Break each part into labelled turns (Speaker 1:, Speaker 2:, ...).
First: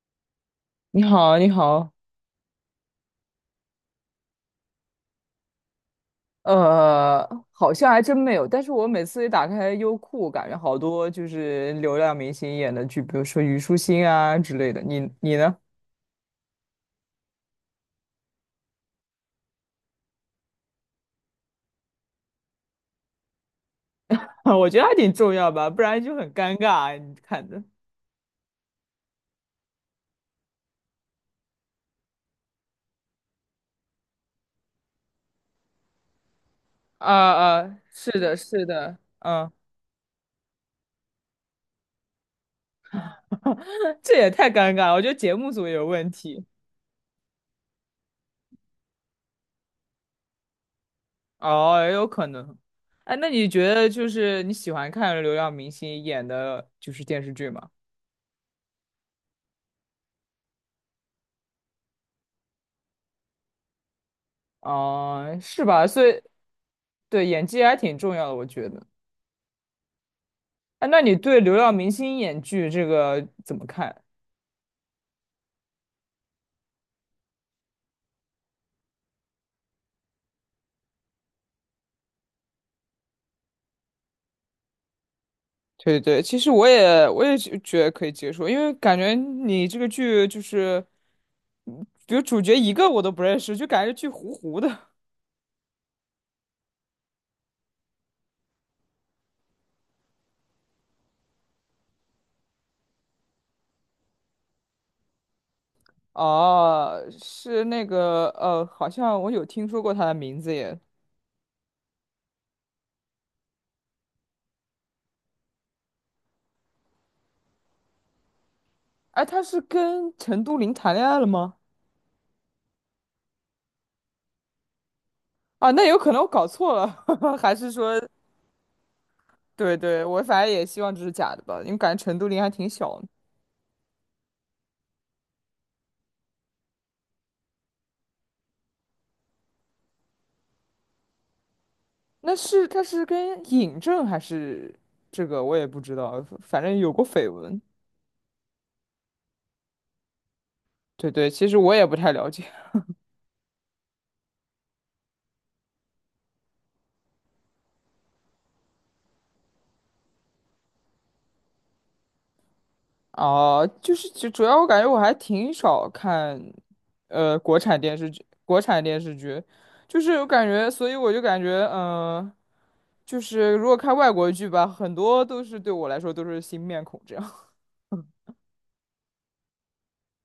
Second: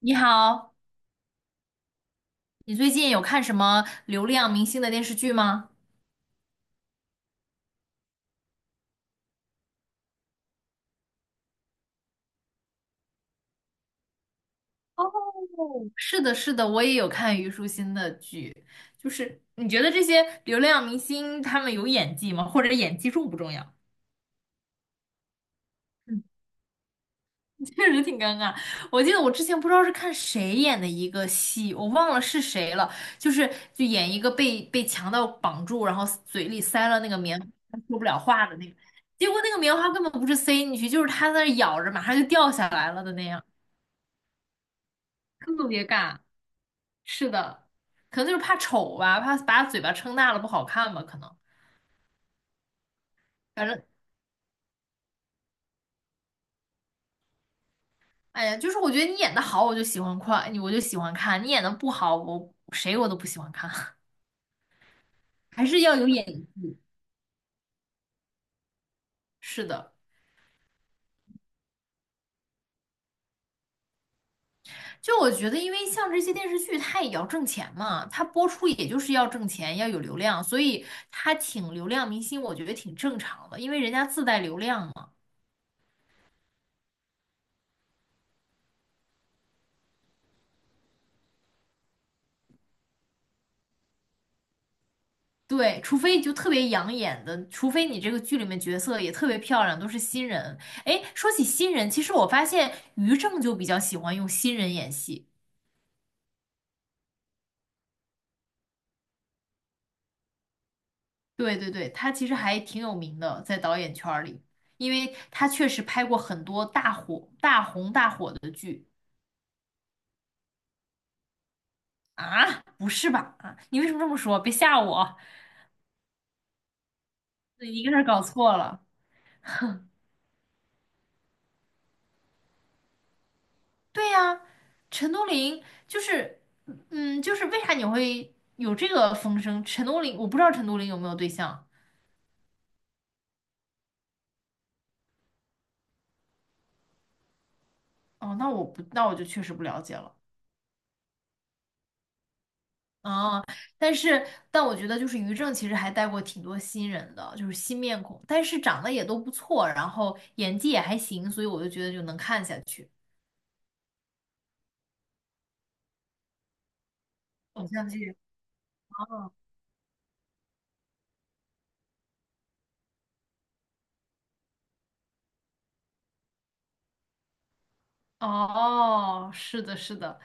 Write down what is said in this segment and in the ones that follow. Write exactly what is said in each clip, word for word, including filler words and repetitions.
Speaker 1: 你好，
Speaker 2: 你好，你好，
Speaker 1: 你最近有看什么流量明星的电视剧吗？
Speaker 2: 呃，好像还真没有。但是我每次一打开优酷，感觉好多就是流量明星演的剧，比如说虞书欣啊之类的。你你呢？
Speaker 1: 是的，是的，我也有看虞书欣的剧。就是你觉得这些流量明星他们有演技吗？或者演技重不重要？
Speaker 2: 我觉得还挺重要吧，不然 就
Speaker 1: 嗯，
Speaker 2: 很尴尬。你看的，
Speaker 1: 确实挺尴尬。我记得我之前不知道是看谁演的一个戏，我忘了是谁了，就是就演一个被被强盗绑住，然后嘴里塞了那个
Speaker 2: 啊
Speaker 1: 棉花，
Speaker 2: 啊，
Speaker 1: 说不
Speaker 2: 是
Speaker 1: 了
Speaker 2: 的，
Speaker 1: 话的
Speaker 2: 是
Speaker 1: 那个，
Speaker 2: 的，
Speaker 1: 结果那
Speaker 2: 嗯。
Speaker 1: 个棉花根本不是塞进去，就是他在那儿咬着，马上就掉下来了的那样，
Speaker 2: 这也太尴尬了，我觉得节目组
Speaker 1: 特
Speaker 2: 也
Speaker 1: 别
Speaker 2: 有问
Speaker 1: 尬。
Speaker 2: 题。
Speaker 1: 是的，可能就是怕丑吧，怕把嘴巴撑大了不好看吧，可能。
Speaker 2: 哦，也有可能。哎，那你
Speaker 1: 反
Speaker 2: 觉
Speaker 1: 正，
Speaker 2: 得就是你喜欢看流量明星演的就是电视剧吗？
Speaker 1: 哎呀，就是我觉得你演的好，我就喜欢看，你我就喜欢看；你演的不好，我谁我都不喜欢看。
Speaker 2: 嗯、是
Speaker 1: 还是
Speaker 2: 吧？
Speaker 1: 要
Speaker 2: 所
Speaker 1: 有
Speaker 2: 以
Speaker 1: 演技。
Speaker 2: 对演技还挺重要的，我觉得。
Speaker 1: 是的，
Speaker 2: 哎，那你对流量明星演剧这个怎么看？
Speaker 1: 就我觉得，因为像这些电视剧，它也要挣钱嘛，它播出也就是要挣钱，要有流量，所以它请流量明星，我觉得挺正常的，因为人家自带流量嘛。
Speaker 2: 对对，其实我也我也觉觉得可以接受，因为感觉你这个剧就是，比如主角一个我都不认识，就感觉剧糊糊的。
Speaker 1: 对，除非就特别养眼的，除非你这个剧里面角色也特别漂亮，都是新人。哎，说起新人，其实我发现于正就比较喜欢用新人演戏。
Speaker 2: 哦，是那个呃，好像我有听说过他的名字耶。
Speaker 1: 对对对，他其实还挺有名的，在导演圈儿里，因为他确实拍过很多大火、大红大火的剧
Speaker 2: 哎，他是跟陈都灵谈恋爱了吗？
Speaker 1: 啊。不是吧？啊，你为什么这么说？别吓我，
Speaker 2: 啊，那有可能我搞错了。还是
Speaker 1: 你一个
Speaker 2: 说
Speaker 1: 人搞错了。
Speaker 2: 对对，我反正也希望这是假的吧，因为感觉陈都灵还挺小的。
Speaker 1: 对呀，陈都灵就是，嗯，就是为啥你会有这个风声？陈都灵，我不知道陈都灵有没有对象。
Speaker 2: 那是他是跟尹正还是这个我也不知道，反正有过绯闻。
Speaker 1: 哦，那我不，那我就确实不了解了。
Speaker 2: 对对，其实我也不太了解。
Speaker 1: 啊，但是，但我觉得就是于正其实还带过挺多新人的，就是新面孔，但是长得也都不错，然后演技也还行，所以我就觉得就能看下去。
Speaker 2: 哦、就是就主要我感觉我还挺少看，呃，国
Speaker 1: 偶
Speaker 2: 产
Speaker 1: 像
Speaker 2: 电视
Speaker 1: 剧。
Speaker 2: 剧，国产电视剧，就是我感觉，所以我就感觉，嗯、就是如果看外国剧吧，很多都是对我来说都是新面孔这样。
Speaker 1: 哦，是的，是的，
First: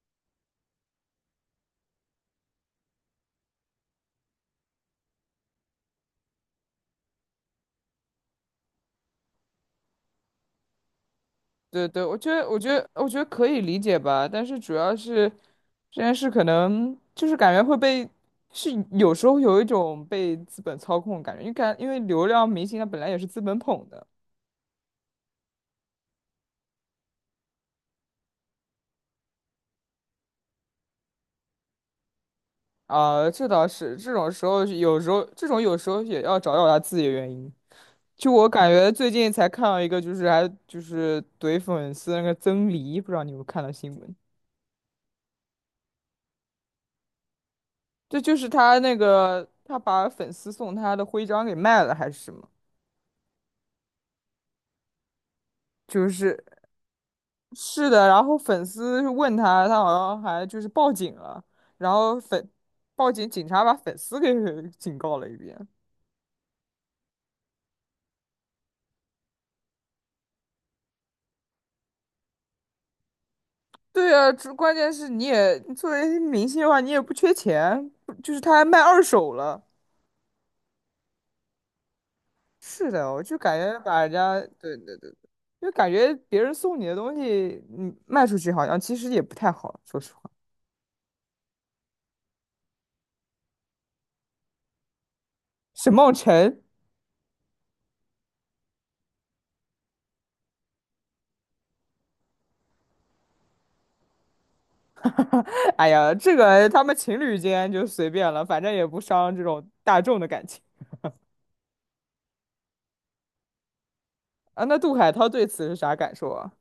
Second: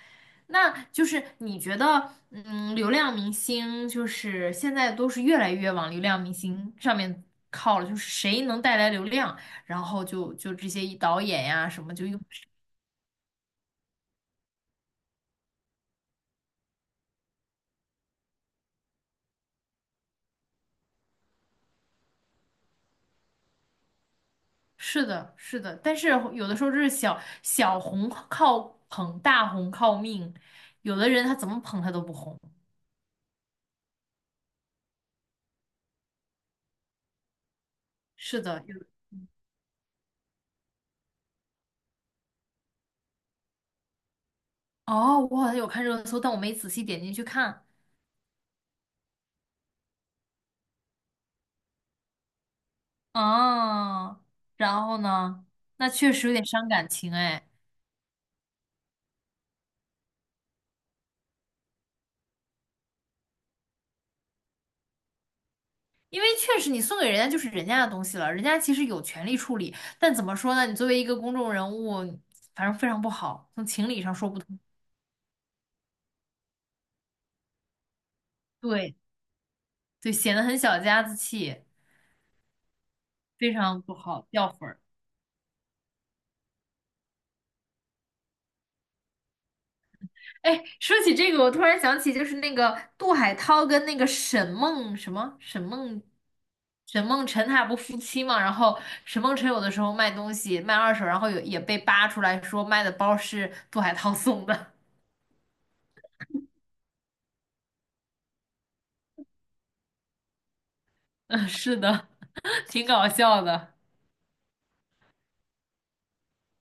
Speaker 1: 那就是你觉得，嗯，流量明星就是现在都是越来越往流量明星上面靠了，就是谁能带来流量，然后就就这些导演呀什
Speaker 2: 对
Speaker 1: 么
Speaker 2: 对，
Speaker 1: 就
Speaker 2: 我
Speaker 1: 用，
Speaker 2: 觉得，我觉得，我觉得可以理解吧，但是主要是这件事可能就是感觉会被，是有时候有一种被资本操控的感觉，因为感因为流量明星他本来也是资本捧的。
Speaker 1: 是的，是的，但是有的时候就是小小红靠捧，大红靠命，有的人他怎么捧他都不红，
Speaker 2: 啊，这倒是，这种时候有时候这种有时候也要找找他自己的原因。就
Speaker 1: 是
Speaker 2: 我
Speaker 1: 的，
Speaker 2: 感
Speaker 1: 有，
Speaker 2: 觉最近才看到一个，就是还就是怼粉丝那个曾黎，不知道你有没有看到新闻？
Speaker 1: 哦，我好像有看热搜，但我没仔细点进去看。
Speaker 2: 这就是他那个他把粉丝送他的徽章给卖了还是什么？
Speaker 1: 哦，然后呢？那
Speaker 2: 就
Speaker 1: 确实有
Speaker 2: 是
Speaker 1: 点伤感情哎，
Speaker 2: 是的，然后粉丝问他，他好像还就是报警了，然后粉报警，警察把粉丝给 警告了一遍。
Speaker 1: 因为确实你送给人家就是人家的东西了，人家其实有权利处理，但怎么说呢？你作为一个公众人物，反正非常不好，从情理
Speaker 2: 对
Speaker 1: 上说
Speaker 2: 呀，
Speaker 1: 不
Speaker 2: 这
Speaker 1: 通。
Speaker 2: 关键是你也作为明星的话，你也不缺钱，就是他还卖
Speaker 1: 对
Speaker 2: 二手了。
Speaker 1: 对，显得很小家子气，
Speaker 2: 是的，我就
Speaker 1: 非
Speaker 2: 感觉
Speaker 1: 常不
Speaker 2: 把人
Speaker 1: 好，
Speaker 2: 家，
Speaker 1: 掉粉
Speaker 2: 对
Speaker 1: 儿。
Speaker 2: 对对，就感觉别人送你的东西，你卖出去好像其实也不太好，说实话。
Speaker 1: 哎，说起这个，我突然想起，就是那个杜海涛跟那个沈梦什么沈
Speaker 2: 沈
Speaker 1: 梦
Speaker 2: 梦辰，
Speaker 1: 沈梦辰，他俩不夫妻嘛？然后沈梦辰有的时候卖东西卖二手，然后有也被扒出来说卖的包是杜海涛送的。
Speaker 2: 哎呀，这个他们情侣间就随便了，反正也不伤这种大众的感情。
Speaker 1: 嗯，是的，挺搞笑的。
Speaker 2: 啊，那杜海涛对此是啥感受啊？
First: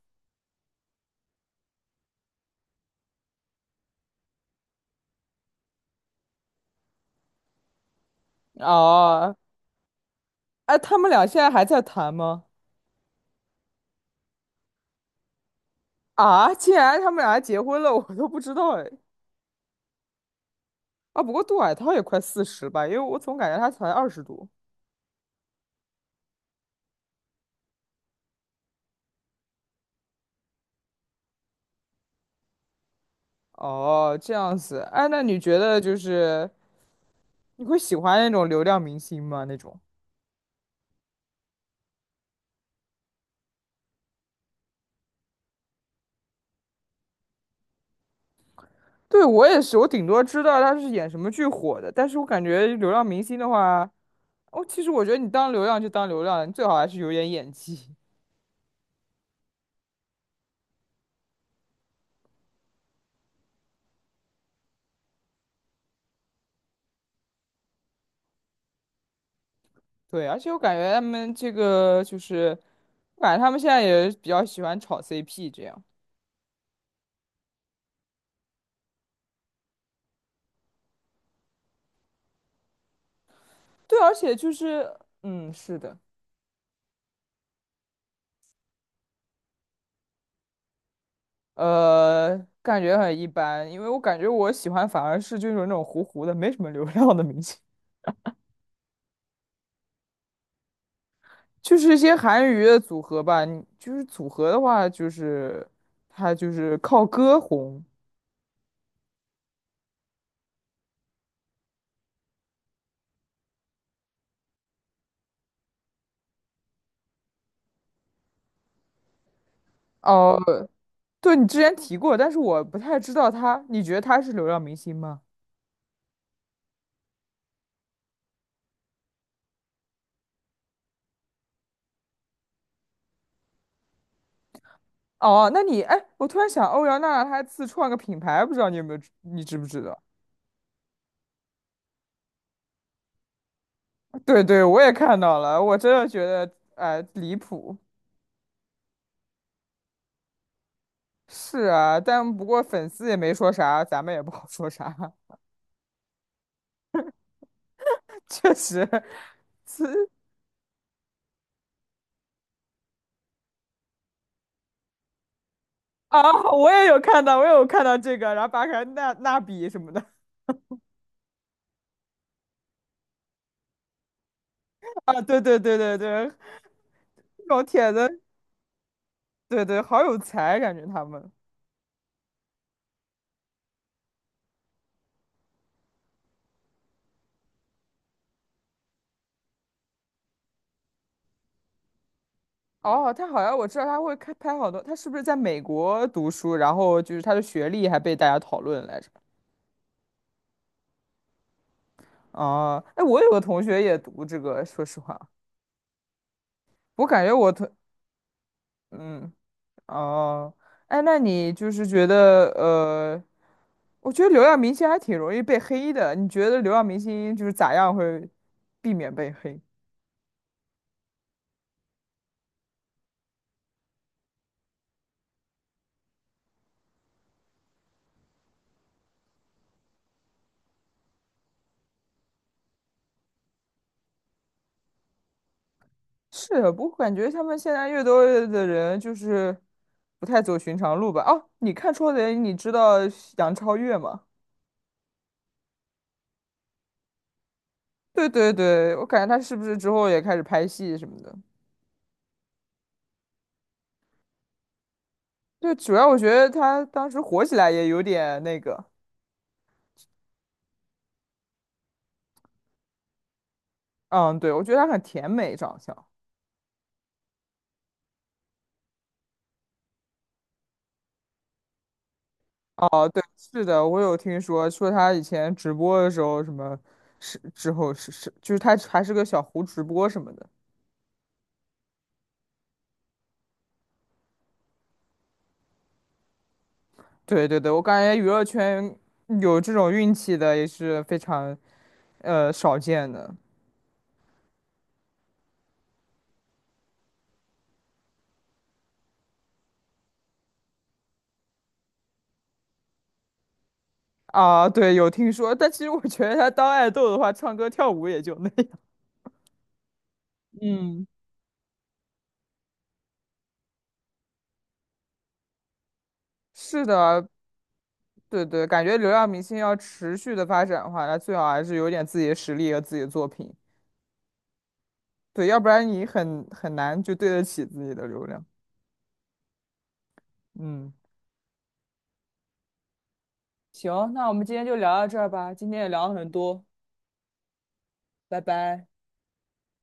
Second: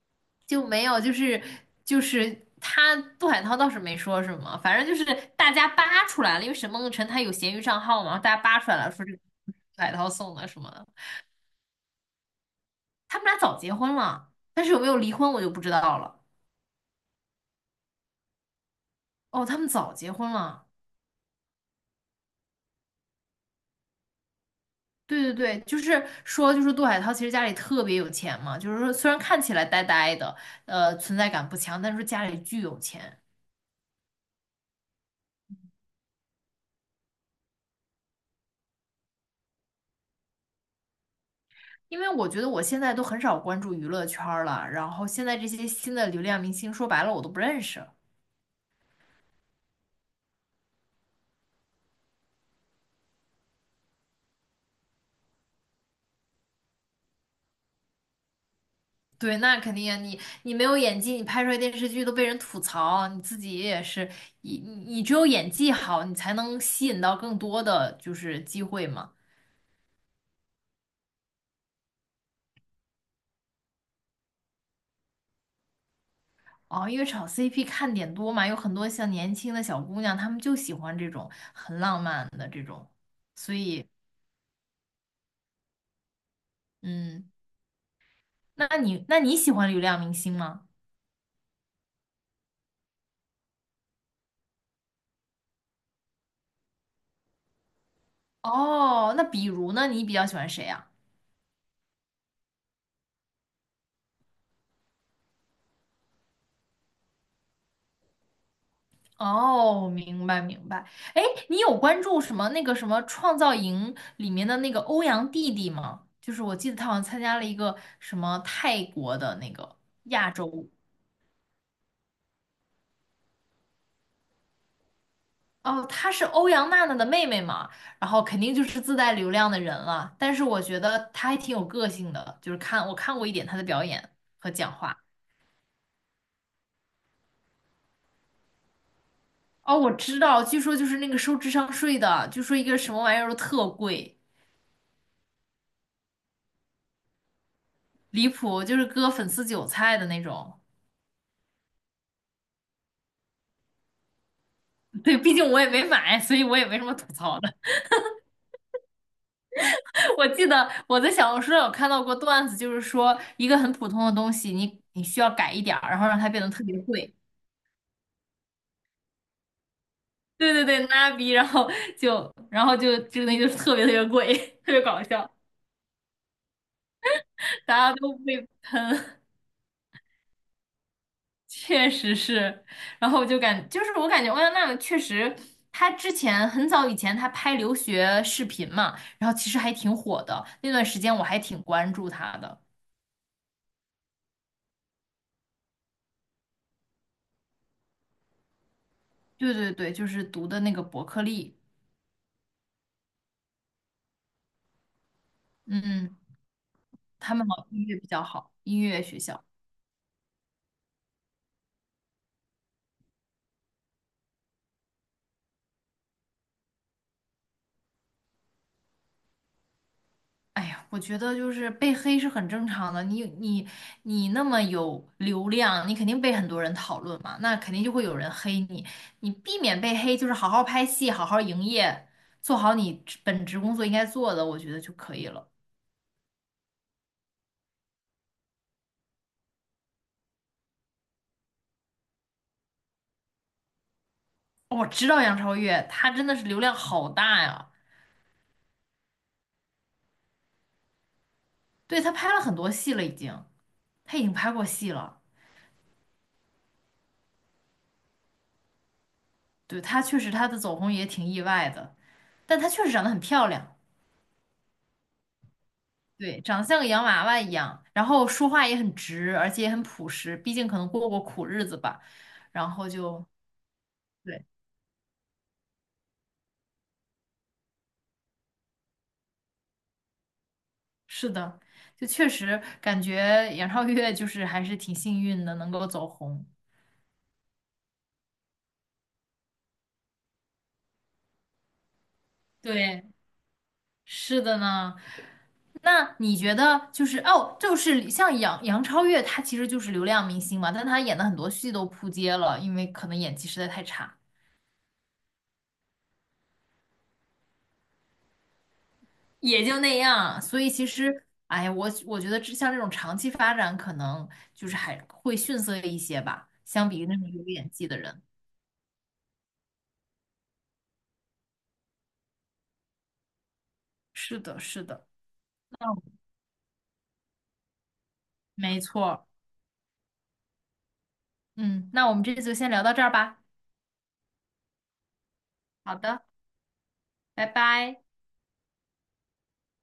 Speaker 1: 就没有，就是就是他杜海涛倒是没说什么，反正就是大家扒出来了，因为沈梦辰他有闲鱼账号嘛，大家扒出来了说这个
Speaker 2: 哦，
Speaker 1: 杜海涛送的什么
Speaker 2: 哎，
Speaker 1: 的。
Speaker 2: 他们俩现在还在谈吗？
Speaker 1: 他们俩早结婚了，但是有没有离婚我就不知道了。
Speaker 2: 啊，竟然他们俩还结婚了，我都不知道哎。
Speaker 1: 哦，他们早结婚了。
Speaker 2: 啊，不过杜海涛也快四十吧，因为我总感觉他才二十多。
Speaker 1: 对对对，就是说，就是杜海涛其实家里特别有钱嘛，就是说虽然看起来呆呆的，呃，存在感不强，但是说家里巨有钱。
Speaker 2: 哦，这样子。哎，那你觉得就是你会喜欢那种流量明星吗？那种？
Speaker 1: 因为我觉得我现在都很少关注娱乐圈儿了，然后现在这些新的流量明星，说白了我都不认识。
Speaker 2: 对，我也是，我顶多知道他是演什么剧火的，但是我感觉流量明星的话，哦，其实我觉得你当流量就当流量了你最好还是有点演技。
Speaker 1: 对，那肯定啊，你你没有演技，你拍出来电视剧都被人吐槽，你自己也是，你你你只有演技好，你才能吸引到更多的就是机会嘛。
Speaker 2: 对，而且我感觉他们这个就是反正他们现在也比较喜欢炒 C P 这样。
Speaker 1: 哦，因为炒 C P 看点多嘛，有很多像年轻的小姑娘，她们就喜欢这种很浪漫的这种，所以，
Speaker 2: 对，而且就是，嗯，是的，
Speaker 1: 嗯，那你那你喜欢流量明星吗？
Speaker 2: 呃，感觉很一般，因为我感觉我喜欢反而是就是那种糊糊的，没什么流量的明星，
Speaker 1: 哦，那比如呢，你比较喜欢谁啊？
Speaker 2: 就是一些韩娱的组合吧。你就是组合的话，就是他就是靠歌红。
Speaker 1: 哦，明白明白。哎，你有关注什么那个什么《创造营》里面的那个欧阳弟弟吗？就是我记得他好像参加了一个什么泰国的那个亚
Speaker 2: 哦，
Speaker 1: 洲。
Speaker 2: 对，你之前提过，但是我不太知道他，你觉得他是流量明星吗？
Speaker 1: 哦，她是欧阳娜娜的妹妹嘛，然后肯定就是自带流量的人了。但是我觉得她还挺有个性的，就是看我看过一点她的表演和讲话。
Speaker 2: 哦，那你，哎，我突然想，欧阳娜娜她自创个品牌，不知道你有没有知，你知不
Speaker 1: 哦，
Speaker 2: 知
Speaker 1: 我
Speaker 2: 道？
Speaker 1: 知道，据说就是那个收智商税的，据说一个什么玩意儿都特贵，
Speaker 2: 对对，我也看到了，我真的觉得哎、呃离谱。
Speaker 1: 离谱，就是割粉丝韭菜的那种。
Speaker 2: 是啊，但不过粉丝也没说啥，咱们也不好说啥。
Speaker 1: 对，毕竟我也没买，所以我也没什么吐槽的。
Speaker 2: 确实，是
Speaker 1: 我记得我在小红书上有看到过段子，就是说一个很普通的东西，你你需要改一点儿，然后让它
Speaker 2: 啊，
Speaker 1: 变得特
Speaker 2: 我
Speaker 1: 别
Speaker 2: 也有
Speaker 1: 贵。
Speaker 2: 看到，我也有看到这个，然后扒开那那笔什么的
Speaker 1: 对对对，拉逼，然后就然后就就那个东西就是特别特别贵，特别搞
Speaker 2: 啊，
Speaker 1: 笑，
Speaker 2: 对对对对对，这种
Speaker 1: 大
Speaker 2: 帖
Speaker 1: 家都
Speaker 2: 子，
Speaker 1: 被
Speaker 2: 对对，好有才，感觉他们。
Speaker 1: 确实是，然后我就感就是我感觉欧阳娜娜确实，她之前很早以前她拍留学视频嘛，然后其实还挺火的，那段时间我还挺关注她的。
Speaker 2: 哦，他好像我知道他会开拍好多，他是不是在美国读书，然后就是他的学历还被大家讨论来着？
Speaker 1: 对对对，就是读的那个伯克利，
Speaker 2: 哦，哎，我有个同学也读这个，说实话，
Speaker 1: 嗯，
Speaker 2: 我感觉
Speaker 1: 他们
Speaker 2: 我
Speaker 1: 好
Speaker 2: 同。
Speaker 1: 像音乐比较好，音乐学
Speaker 2: 嗯，
Speaker 1: 校。
Speaker 2: 哦，哎，那你就是觉得呃，我觉得流量明星还挺容易被黑的。你觉得流量明星就是咋样会避免被黑？
Speaker 1: 哎呀，我觉得就是被黑是很正常的。你你你那么有流量，你肯定被很多人讨论嘛，那肯定就会有人黑你。你避免被黑，就是好好拍戏，好好营业，做好你职本职工作应该做的，我觉得就可以了。
Speaker 2: 是的不过感觉他们现在越多的人就是不太走寻常路吧。哦，你看《超人》，你知道杨超越吗？
Speaker 1: 哦我知道杨超越，她真的是流量好大呀，
Speaker 2: 对对对，我感觉她是不是之后也开始拍戏什么的？
Speaker 1: 对，她拍了很多戏了，已经，她已经拍过戏了。
Speaker 2: 对，主要我觉得她当时火起来也有点那个，
Speaker 1: 对，她确实她的走红也挺意外的，但她确实长得很漂亮。
Speaker 2: 嗯，对，我觉得她很甜美长相。
Speaker 1: 对，长得像个洋娃娃一样，然后说话也很直，而且也很朴实，毕竟可能过过苦日子吧。然后就，
Speaker 2: 是的，我有听
Speaker 1: 对，
Speaker 2: 说，说他以前直播的时候，什么是之后是是，就是他还是个小胡直播什么的。
Speaker 1: 是的，就确实感觉杨超越就是还是挺幸运的，能够走红。
Speaker 2: 对对对，我感觉娱乐圈有这种运气的也是非常呃少
Speaker 1: 对，
Speaker 2: 见的
Speaker 1: 是的呢。那你觉得就是哦，就是像杨杨超越，她其实就是流量明星嘛，但她演的很多戏都扑街了，因为可能演技实在太差。
Speaker 2: 啊。对，有听说，但其实我觉得他当爱豆的话，唱歌跳舞也就那样。
Speaker 1: 也就那样。所以其
Speaker 2: 嗯，
Speaker 1: 实，哎呀，我我觉得这像这种长期发展，可能就是还会逊色一些吧，
Speaker 2: 是
Speaker 1: 相比于那
Speaker 2: 的，
Speaker 1: 种有演技的人。
Speaker 2: 对对，感觉流量明星要持续的发展的话，那最好还是有点自己的实力和自己的作品。
Speaker 1: 是的，是的，
Speaker 2: 对，要不然你
Speaker 1: 嗯，
Speaker 2: 很很难就对得起自己的流量。
Speaker 1: 没错
Speaker 2: 嗯。
Speaker 1: 嗯，那我们这次就先聊到这儿吧。
Speaker 2: 行，那我们今天就聊到这儿吧，今天也
Speaker 1: 好
Speaker 2: 聊了
Speaker 1: 的，
Speaker 2: 很多，
Speaker 1: 拜拜。
Speaker 2: 拜拜。